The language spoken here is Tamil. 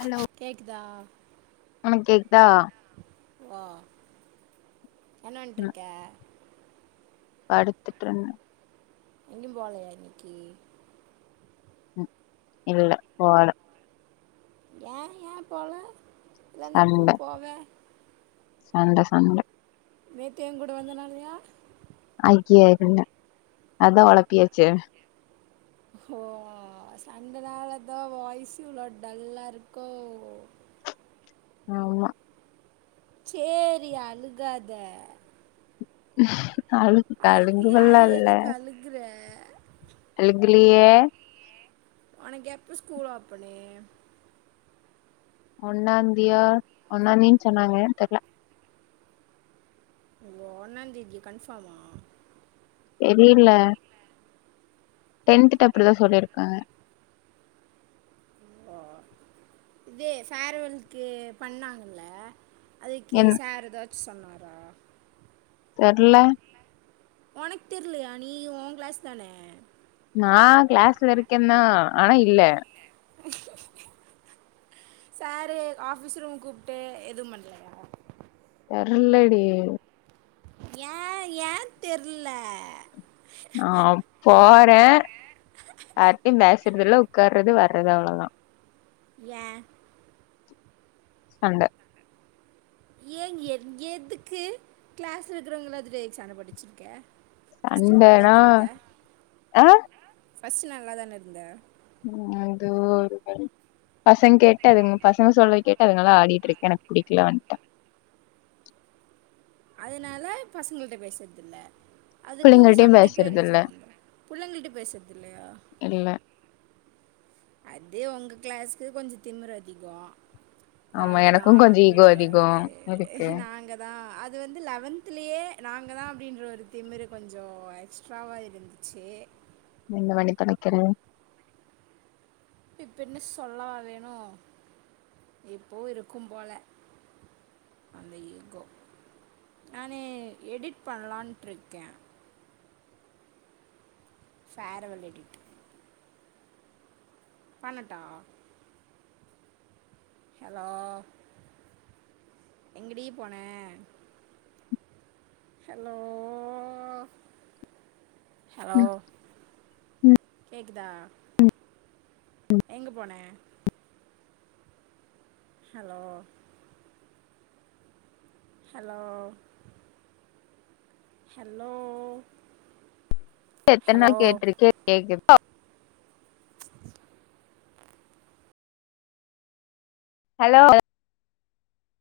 ஹலோ கேக்குதா உனக்கு கேக்குதா ஓ என்ன பண்ணிட்டு ம் இருக்க படுத்துட்டு இருந்த எங்கியு போலயா இன்னிக்கி உம் இல்ல போல ஏன் ஏன் போல இல்லன்னா எப்போ சண்ட போவ சண்ட சண்ட நேத்து என் கூட வந்த நாளயா ஐய் ய இல்ல அதா ஒளப்பியாச்சு ஓ சண்ட நாலதா வாய்ஸ் இவ்ளோ டல்லா இருக்கோ ஆமா சேரி அழுகாத அழுகு அல் அழுங்கு யா- வல்லா இல்ல எதுக்கு அழுகுற அழுகுலியே ஒனக்கு எப்ப ஸ்கூல் ஓப்பனே ஒன்னாந்தியா ஒன்னாந்தின் சொன்னாங்க தெர்ல ஒ ஒன்னாந்தேதியா கன்ஃபாமா தெரியில்ல டென்த்துட்ட அப்டிதா சொல்லிருக்காங்க ஓ இது ஃபேரவல்க்கு பண்ணாங்கள்ல அதுக்கெ என் சார் எதாச்சு சொன்னாரா தெர்ல ஒனக் தெர்லியா நீ உ கிளாஸ் தான நா கிளாஸ்ல இருக்கெந்தா ஆனா இல்ல சாரு ஆஃபிஸ் ரூம் கூப்ட்டு எதும் பண்லயா தெர்ல்லடி ஏ ஏந் தெர்ல ஆ போ வே யார்டியு பேசுறதில்ல உக்கார்றது வர்றது அவ்ளதா ஏ சண்ட ஏன் என் எதுக்கு கிளாஸ்ல இருக்றவங் எல்லாத்துடியு எதுக் சண்ட போட்டு வெச்சிருக்க சண்டனா எ ஃபஸ்ட் நல்லாதான இருந்த ம் அது ஒரு வலி பசங் கேட்டு அதுங் பசங்க சொல்றது கேட்டு அதுங்கல்லா‌ ஆடிட்ருக்கு எனக் புடிக்ல வந்ட்ட அதனால பசங்கள்ட்ட பேசத்தில்ல அதுக்கு பிள்ளைங்கள்ட்டயு சண்டைக்கு பேசுறது என்ன இல்ல சம்பந்தம் புள்ளங்கிள்ட்ட பேசத்தில்லையா வெ அது ஒங்க க்ளாஸ்க்கு கொஞ்ச திமுரு அதிகோ ஆமா நாங்கதா எனக்கு கொஞ்சோ ஈகோ அப்டின்ற அதிகோ ஒரு இருக்கு நாங்கதா அ து வந்து லவன்திலியே நாங்கதா அப்டின்ற ஒரு திமிரு கொஞ்சோ எக்ஸ்ட்ராவா இருந்திச்சி இந்த [unintelligible] ‌ வெக்கறே இப்பென்ன சொல்லவா வேணு இப்போவு இருக்கும் போல அந்த ஈகோ நானு எடிட் பண்லான்ட்ருக்கே ஃபேரவல் எடிட்டு பண்ணட்டா ஹலோ எங்கிடி போன ஹலோ ஹலோ கேக்குதா எங்க போன ஹலோ ஹலோ ஹல்லோ எத்தன்நாள் கேட்டிருக்கே [inaudible] ஹலோ